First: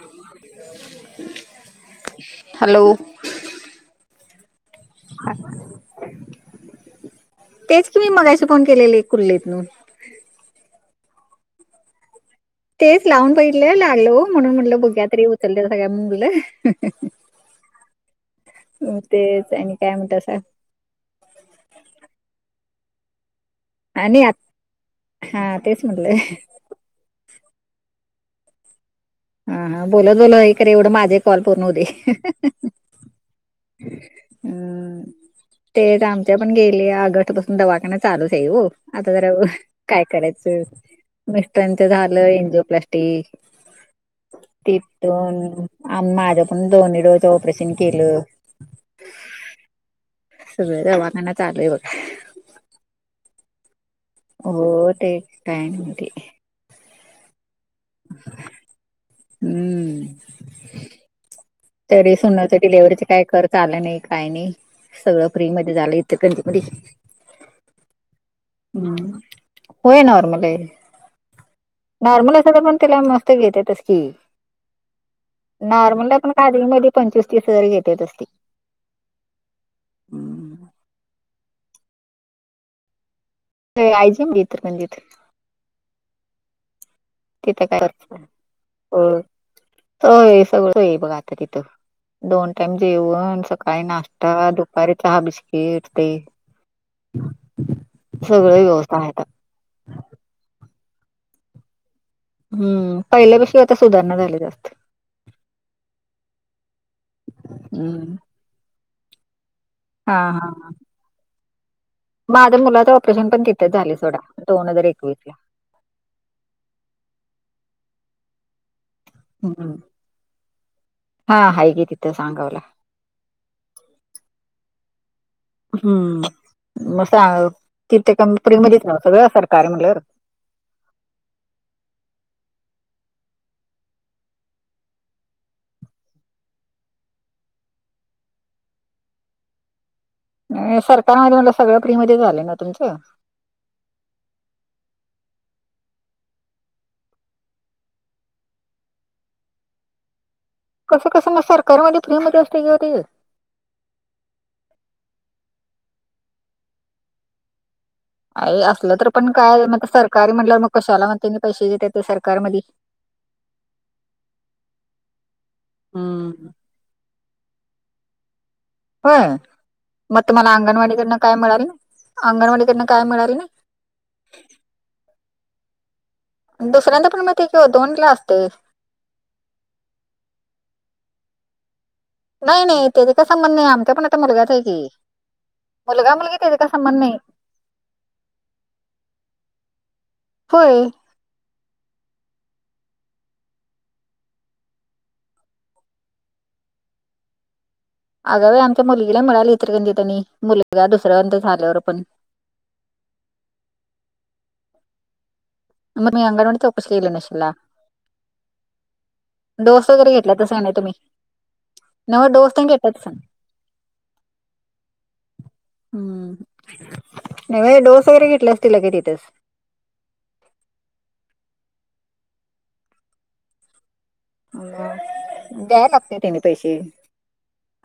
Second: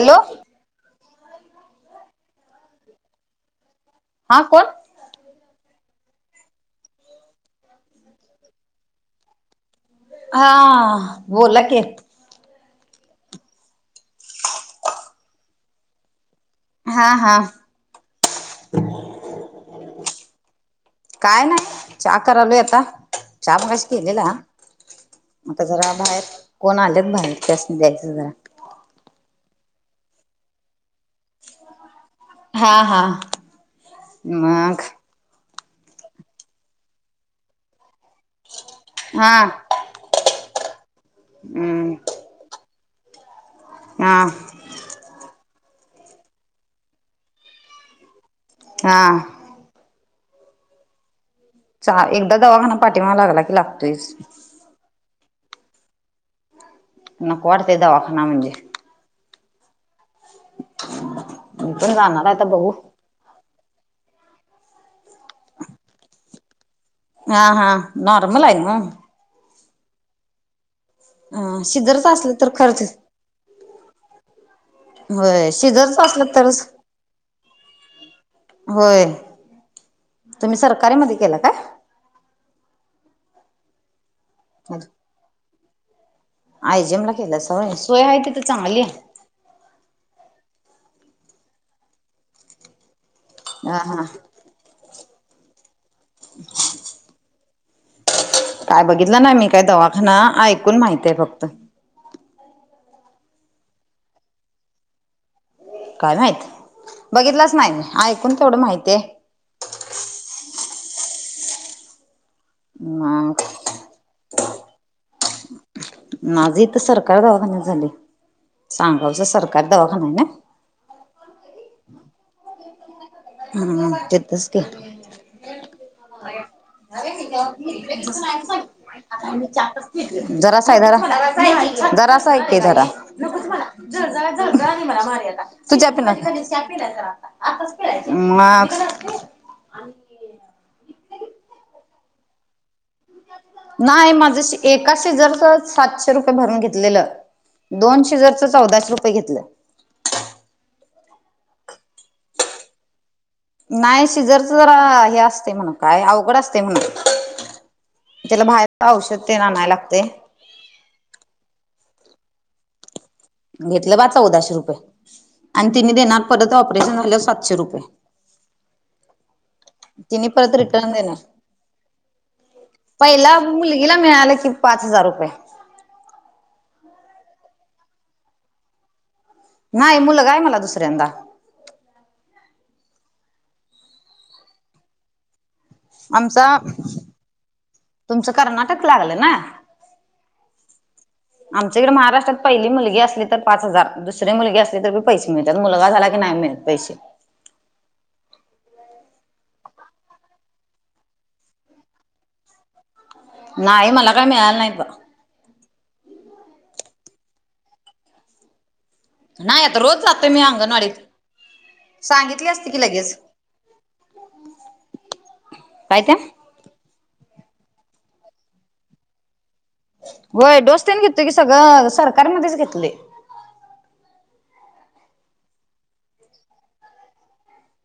Hello, hello हा कोण? तेच की मी मगाशी फोन केलेले कुर्लीतून, हा बोला की, तेच लावून बघितले लागल हो म्हणून म्हणल बघुया तरी उचलतायसा म्हणुन बोल हा हा. तेच आणि काय म्हणतासा? काय नाय चहा करालोय आता चहा मगाशी केलेला आणि हा आता तेच जरा म्हटलं बाहेर कोण आलेत बाहेर त्यासनी द्यायचं जरा. हा बोलत बोलत हे एवढं माझे कॉल पूर्ण होऊ दे. हा हा, मग ते तर आमच्या पण गेले आगटपासून दवाखान्यात चालूच आहे हो आता हा जरा काय करायचं मिस्टरांच हम्म झालं एन्जिओप्लास् टी आं तिथून माझं पण दोन्ही डोळ्याचा ऑपरेशन केलं. हा. सगळे दवाखान्यात चहा एकदा दवाखाना पाठीमागं लागला की लागतोयच. हो ते टाइम मधी. नको वाटतेय दवाखाना म्हणजे. हम्म. [unintelligible] तरी जाणार आहे आता सुनाच्या बघू डिलिवरीचे काय खर्चा आलं नाही काय नाही सगळं फ्री मध्ये झालं [unintelligible] मध्ये. हा हा नॉर्मल हाय ना. होय नॉर्मल आहे अ शिजरच नॉर्मल असलं तर पण खर्च तिला मस्त घेतेेतच की. होय सिझरचा नॉर्मलला असलं पण तर खाजगी मध्ये पंचवीस तीस हजार घेतेतच ते. होय तुम्ही हम्म. सरकारीमध्ये केला का. ते आय जे एम इचलकरंजीत. आय जे एम ला केलासा तिथं होय काय सोय हाय तिथ चांगली. हो. सोय सगळं सोय बघा आता तिथं दोन टाईम जेवण हा सकाळी हा नाश्ता दु पारी चहा बिस्किट ते. सगळं काय व्यवस्था आहे बघितलं आता. नाही मी काय दवाखाना ऐकून माहितय फक्त. हम्म पहिल्यापेक्षा आता सुधारणा झाले जास्त. काय माहित बघितलंच नाही हम्म. ऐकून तेवढं माहिती आहे. हा हा हा. माझं मुलाचा ऑपरेशन म पण तिथच झाले सोडा दोन हजार एकवीस ला. माझी इथं सरकार दवाखान्यात झाले सांगावंचा सरकारी हम्म दवाखाना आहे ना. हा हाय की तिथं सांगावला. हम तिथंच की. हम्म मस्त आ तिथं काम फ्रि मध्येच ना सगळं सरकार म्हटल्यावर. जरासा हाय धरा जरासा हाय की धरा. तू चाय पिणार? आत्ताच पिळायचं मग. सरकारमध्ये म्हणलं सगळं फ्री मध्ये झालंय ना तुमचं. नाही माझा सी एका सिझरचा सातशे रुपये भरून घेतलेलं. दोन सिझरचं चौदाशे रुपये घेतलं. कसं कसं म सरकारी मध्ये फ्री मध्ये असतय कि हो ती. नाही सिझरचा जरा हे असतय म्हणा काय अवघड असते म्हणा. त्याला अगं बाहेर असलं तर औषध पण तेन काय आणायला म लागतय. सरकारी म्हणलं मग कशाला म त्यांनी पैशे दघेत्यात सरकार मधी. घेतलं बा चौदाशे रुपये आणि तिने देणार हम्म परत ऑपरेशन झाल्यावर सातशे रुपये. होय. म तिने तुम्हाला परत रिटर्न देणार अंगणवाडीकडनं काय मिळाल अंगणवाडीकडनं काय मिळाल? पहिला मुलगीला मिळालं की पाच हजार रुपये. दुसऱ्यांदा पण मग ते केलो दोन ला असतं. नाही मुलगाय मला दुसऱ्यांदा. नाही नाही त्याचा काय संबंध नाय आमचा पण आता मुलगाचय की. मुलगा मुलगी आमचा त्याचा काय संबंध नाही तुमचं कर्नाटक लागलं ना? होय. आमच्या इकडे महाराष्ट्रात पहिली मुलगी असली तर पाच हजार, दुसरी मुलगी असली तरी पैसे मिळतात मुलगा झाला की नाही मिळत. पैशे. अग‌ बाई आमच्या मुलगीला मिळाली इचलकंरजी आणि त्यांनी मुलगा दुसऱ्यादा झाल्यावर पण. नाही मला काही मिळाल नाहीत बा. मग तुमी अंगणवाडीत चौकशी केली नशिला. नाही आता डोस रोज वगैरे जातोय मी घेतलासा काय नाही तुम्ही? अंगणवाडीत नव्हं सांगितली डोस तेन असते की घेतलंस‌ काय लगेच काय ते हम्म. नव्हे डोस वगैरे घेतले असतिला की तिथच. होय डोस तेन घेतलोय की सगंळ सरकारमध्येच घेतलोय. अ द्याया लागतय तेंनी पैशे.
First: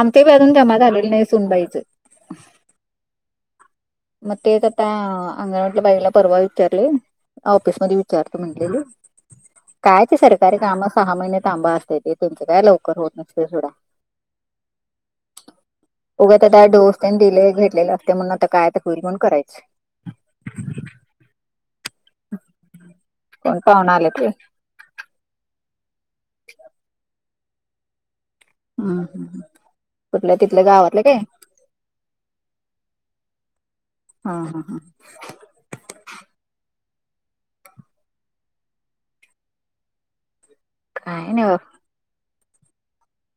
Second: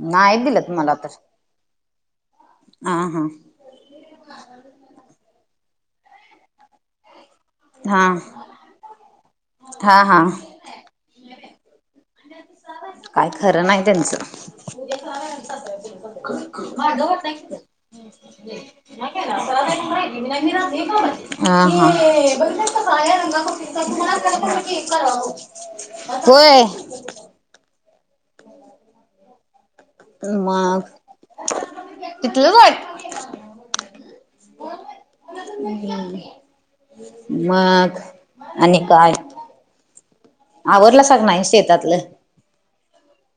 आमच्या बी नाही अजून दिलत जमा मला तर झालेले नाही सुनबाईच. हा मग तेच आता अंगणवाडीतल्या बाईला परवा विचारलय ऑफिस मध्ये हा हा विचारतो म्हणली. काय झालं हा काय ते हा सरकारी काम सहा महिने थांबा अस‌‌तय ते. तेंच काय लवकर होत काय नसतय खरं सोडा. नाही त्यांचं उगाच आता‌ हा डोस हा. तेन दिले घेतलेले असतंय म्हणून आता काय तर होईल म्हणून करायचं. हा कोण पाहुणा आले ते हा. होय. हम् हम. मग तिथलं वय हा हा हा. मग आणि काय? आवरलासा काय नाय नाही बा शेतातलं?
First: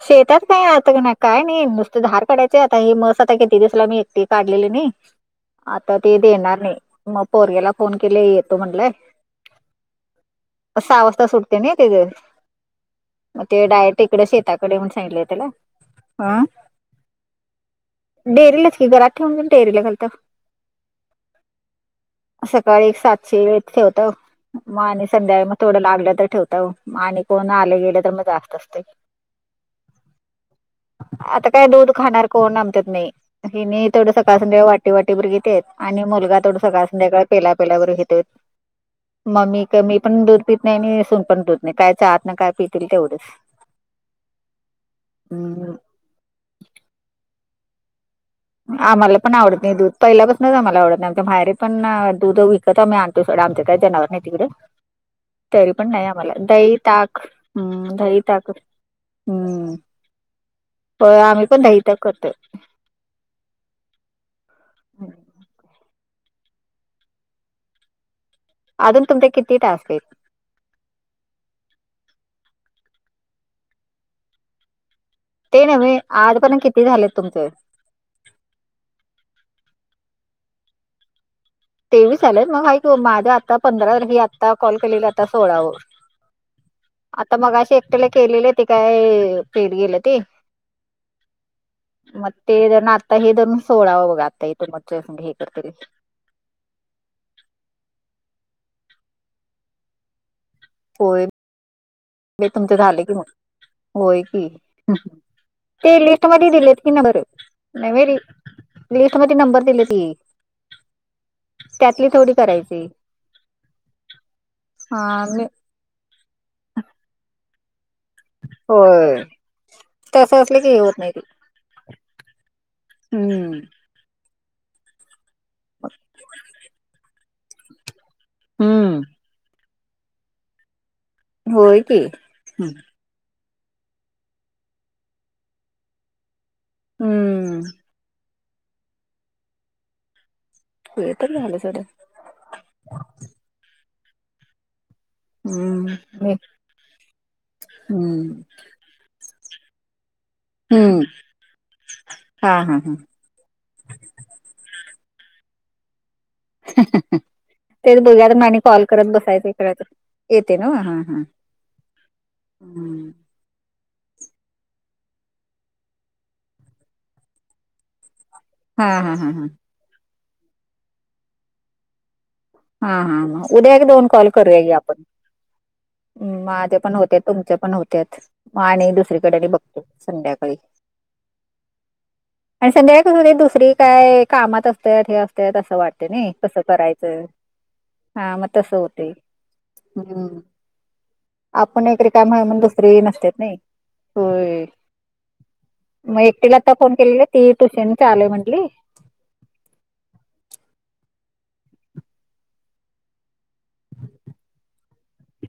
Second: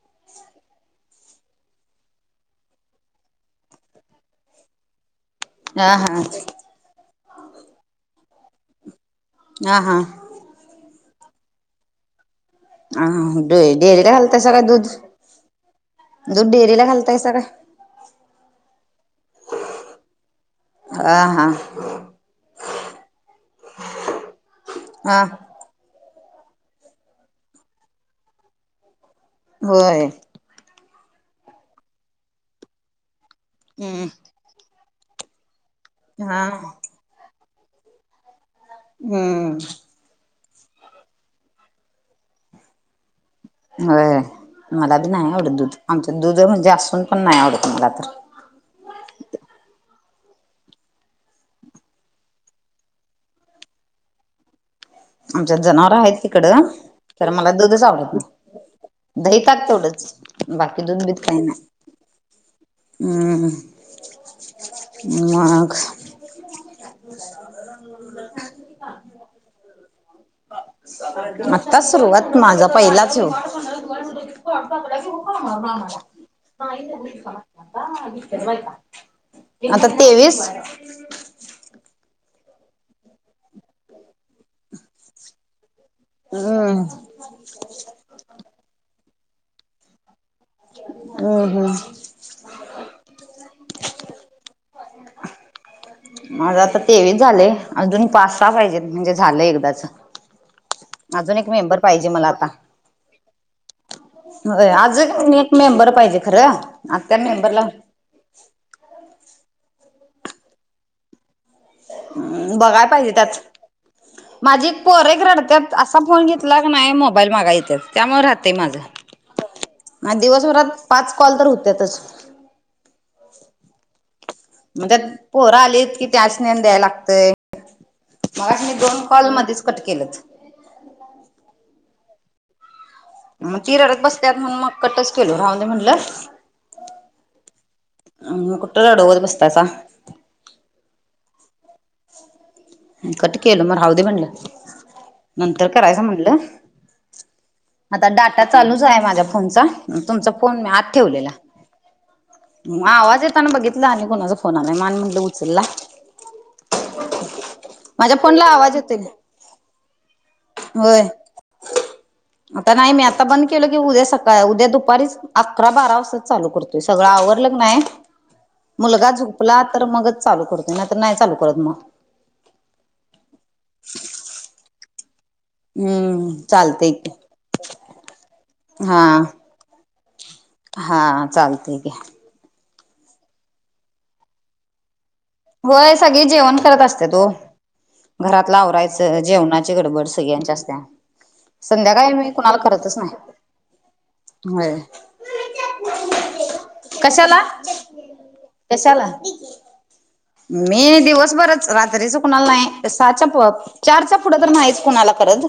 शेतात काय आता काय नाही नुसते धार काढायचे आता हे मस आता किती दिवसला मी एकटी काढलेली नाही. हा आता हा ते देणार नाही मग पोरग्याला फोन केले येतो म्हणलाय. हा हां. सहा वाजता सुटतय ना तेच हा हा मग ते डायरेक्ट डेअरीला इकडे घालतायसा काय शेतात इकडे ये दूध? म्हणून सांगितलं त्याला. आ. दूध डेअरीला घालतायसा काय? डेरीलाच‌ की घरात ठेवून घेउन डेरीला घालताव. आ हा. सकाळी एक सातशे एक ठेवताव मग आणि हा संध्याकाळी म थोडं लागलं तर ठेवताव, आणि कोण आले गेले तर मग जास्त असतंय. होय. आता काय दूध खाणार कोण आमच्यात नाही हेनी हम्म तेवढं सकाळ संध्याकाळ वाटी वाटी भर घेत्यात. आणि मुलगा हा तेवढा सगळा संध्याकाळ पेला पेलाभर घेतोय मग हम्म. मी काय मी पण दूध पित नाही आणि सून पण दुध नाही काय च्याहतनं काय पितील तेवढंच. होय मला बी नाही आवडत दूध हम्म आमचं दुध म्हणजे असून पण नाही आवडत मला तर. आम्हाला पण आवडत नाही दूध पहिल्या पासनच आम्हाला आवडतं नाही आमच्या माहेेरी पण अं दुध विकत आम्ही आ कडं जनावर नाही तिकडं. आमच्यात तरी पण जनावर नाय आहेत आम्हाला तिकडं दही, ताक तर मला दूधच हम्म आवडत दही‌, नाही ताक‌ दही ताक हम्म. तेवढंच बाकी दूध होय बीध काही आम्ही पण नाही दही ताक करतोय. हम्म हम्म मग. [inaudible] अजून तुमचे किती टास्क आहेत. आत्ता सुरुवात माझा पहिलाच ह्यो. ते नव्हे आज पर्यंत किती झालेत तुमचे. आता तेवीस. तेवीस झालेत मग आहेत की ओ माझ्या आता पंधरा पैकी आता कॉल केलेलं आता सोळाव. हम्म आता मगाशी एकट्याला केलेलं ते काय फेल गेलं ते. हम्म हम्म. मग ते जर आता हे धरुन सोळावं बघा आता तुमच्या संग हे करत्यालं. माझं आता तेवीस झालंय अजून पाच सहा पाहिजेत म्हणजे झालं एकदाच. अजून एक मेंबर पाहिजे मला. आता हे तुमचं झालं की मग. होय की, अजून एक मेंबर ते पाहिजे लिस्ट खरं मध्ये दिलेत की आता त्या नंबर मेंबरला नव्हे री लिस्ट मध्ये नंबर दिलेत की. त्यातली थोडी करायची बघाय पाहिजे त्यात माझी एक हा पोरं एक मी रडत्यात. असा फोन घेतला की नाही, मोबाईल मागाय येत्यात त्यामुळं राहतय माझं. होय. आज तसं असलं की दिवसभरात हे होत नाही पाच ते कॉल तर होत्यातच. हम्म. मग त्यात पोरं आलीत की त्यासनी आणि द्याय लागतंय. मगाशी मी दोन हम्म. कॉल मधीच कट केल्यात. होय की हम्म. मग ती रडत बसत्यात म्हणून मग कटच केलो राहूंदे म्हणलं. हम्म हम्म हम्म. आणि कुठं रडवत बसतासा. ते तर झालं सोड. कट केलो मग राहूदे म्हणलं. नंतर हम्म. करायचं हे म्हणलं आता हम्म. डाटा चालूच आहे माझ्या फोनचा. तुमचा फोन मी आत हम्म. ठेवलेला हा हा मग हा. आवाज येत -ताना बघितलं आणि कुणाचा फोन आलाय मग आणि म्हटलं उचलला. [inaudible] तेच माझ्या बघूया मड फोनला आनी आवाज कॉल येतोय करत बसायचं इकडं येतोय नव्हं हा होय हा. आता नाही मी हम्म. आता बंद केलं की उद्या सकाळ उद्या दुपारीच अकरा बारा वाजताच चालू करतोय सगळं आवरलं की नाही. [inaudible] मुलगा हा हा. झोपला तर मगच चालू करतोय, नाही तर नाही चालू करत मग. हा हा हा उद्या एक दोन कॉल करूया घे आपण. हम्म माझे चालतय पण की होतेत तुमचे पण होत्यात मग आणि हा दुसरीकडे आणि बघ संध्याकाळी. हा चालतंय की. आणि संध्याकाळी कसं होतंय दुसरी काय कामात असत्यात हे अस होय सगळी जेवण करत असत्यात ओ. हा मग घरातलं तसं होतंय. आवरायचं जेवणाची गडबड हम्म. सगळ्यांची असत्या. आपण एक संध्याकाळी मी रिकामं हाय कुणाला म्हणून करतच दुसरी नसत्यात नाही होय. मग एकटीला आता फोन केलेला कशाला ती ट्युशन चालूय म्हंटली. कशाला? मी दिवसभरच रात्रीच कुणाला नाय साच्या पप चारच्या पुढं तर नाहीच कुणाला करत.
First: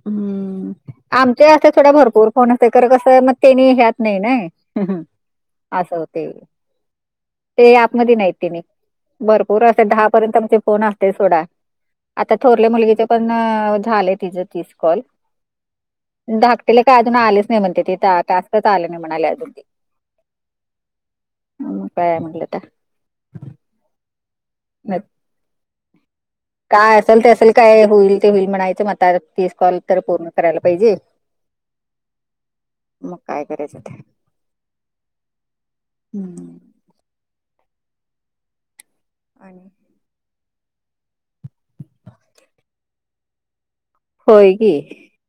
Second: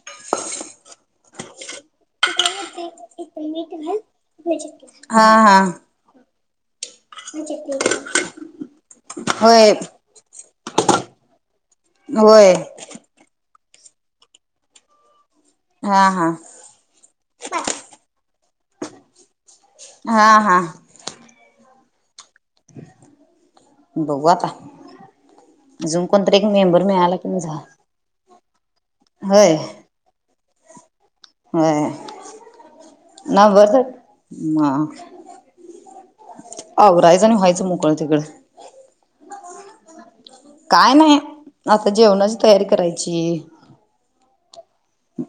हम्म आमच्या याथ थोड भरपूर होणत तर कसं मग तेनी ह्यात नाही नई हा हा असं होते. ते ऍप मधी नाही तेनी भरपूर होय असे दहा पर्यंत आमचे फोन असतेय सोडा. आता होय थोरल्या मुलगीचे पण अ झाले तिज तीस कॉल हा हा धाक तिला काय अजून आलेच नाही म्हणते ति टा टास्कच आले नाही म्हणाले अजून. ती. हा हा मग काय म्हटलं [unintelligible] बगू आता [unintelligible] अजून कोणतरी एक मेंबर काय मिळाला असेल की ते म असेल झालं. काय होईल ते होईल म्हणायचं म आता तीस कॉल तर पूर्ण करायला पाहिजे. मग होय काय करायचं ते. [unintelligible] हम्म आवरायचं आणि व्हायचं मोकळं तिकडं. आणि काय नाही आता जेवणाची तयारी करायची. होय की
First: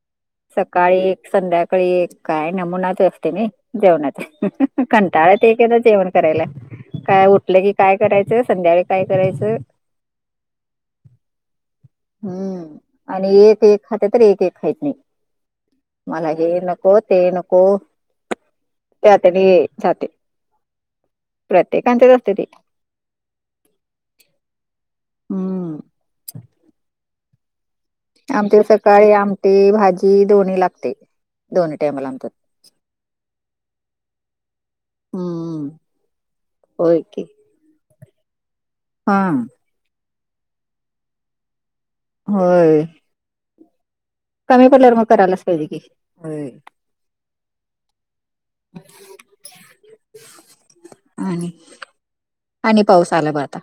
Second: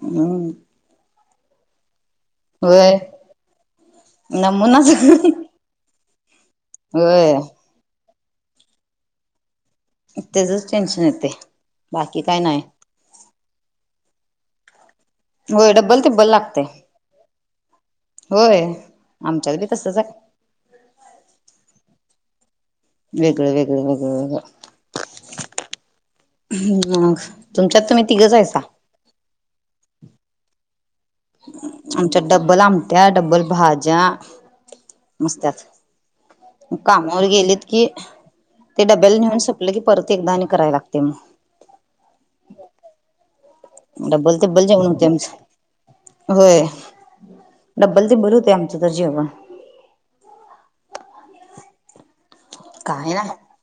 हम्म सकाळी एक संध्याकाळी एक काय होय नमुनाच असतय नई जेवणाच नमुनाच कंटाळ्या येतय एक एकदा जेवण करायला. काय होय उठलं की काय करायचं, संध्याकाळी काय करायचं. तेजच टेन्शन येतेय बाकी काय नाय. हम्म आणि एक एक खाते तर एक एक खाईत नाहीत. होय डब्बल मला तिब्बल हे लागते नको ते नको. होय त्या आमच्यात बी [unintelligible] तसच जाते आहे प्रत्येकांचेच असते ते. वेगळं वेगळं वेगळं वेगळं हम्म मग तुमच्यात तुम्ही तिघंच आहेसा आमच्या इकडं सकाळी आमटी, भाजी दोन्ही लागतेय. आमच्यात डब्बल आमट्या, डब्बल भाज्या मस्त्यात हम्म होय की कामावर गेलेत की ते डब्याल हा नेऊन स लगी की परत एकदा आणि कराय लागतेय मग होय डब्बल, तिब्बल कमी जेवण पडल्यावर मग होतेय आमच करायलाच पाहिजे की होय. डबल, तिबल होतय आमचं तर जेवण. आणि आणि काय पाऊस नाय आला बघ आता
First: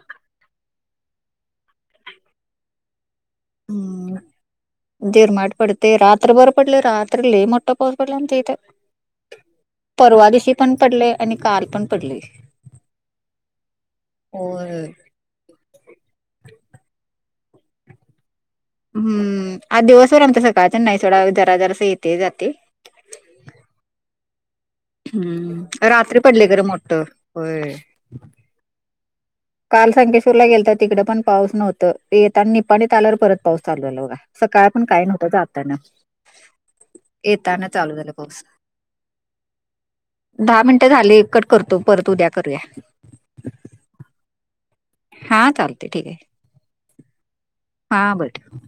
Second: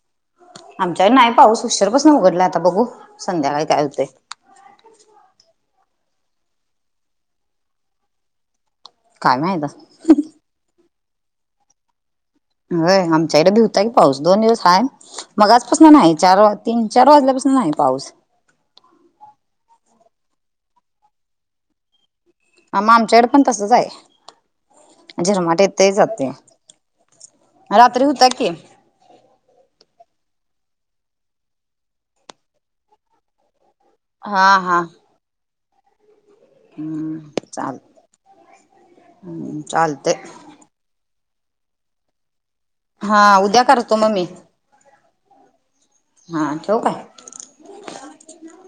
आमच्याकडे नाय पाऊस उशीरपासन उघडलाय आता बघू. संध्याकाळी काय होतय. हम्म झिरमाट पडतय रात्र बर पडल रात्र लय मोठा पाऊस पडल आमच्या इत. काय माहित [unintelligible] परवा दिशी पण पडलेय आणि काल पण पडलेय. होय आमच्याइकड भि हुता की पाऊस दोन दिवस हाय. मगाच पासन नाही चार वा तीन, चार वाजल्यापासून नाही पाऊस. हम्म आज दिवसभर [unintelligible] जरा जरास येते जाते. आ मग आमच्याकड पण तसच हाय झिरमाट हम्म येतय रात्री जातय पडले खरं मोठं होय. रात्री होता की काल संकेश्वर ला गेलतात तिकडे पण पाऊस नव्हत येता आणि निपाडी त आल्यावर परत पाऊस चालुला बघा हा सकाळ हा पण काय नव्हता जाताना येताना चाल चालु झाला पाऊस चालतय दहा मिनट झाली कट करतो परत उद्या करूया हा उद्या करतो मग मी हां चालते ठीक आहे हां ठेवु काय हा बर ठेव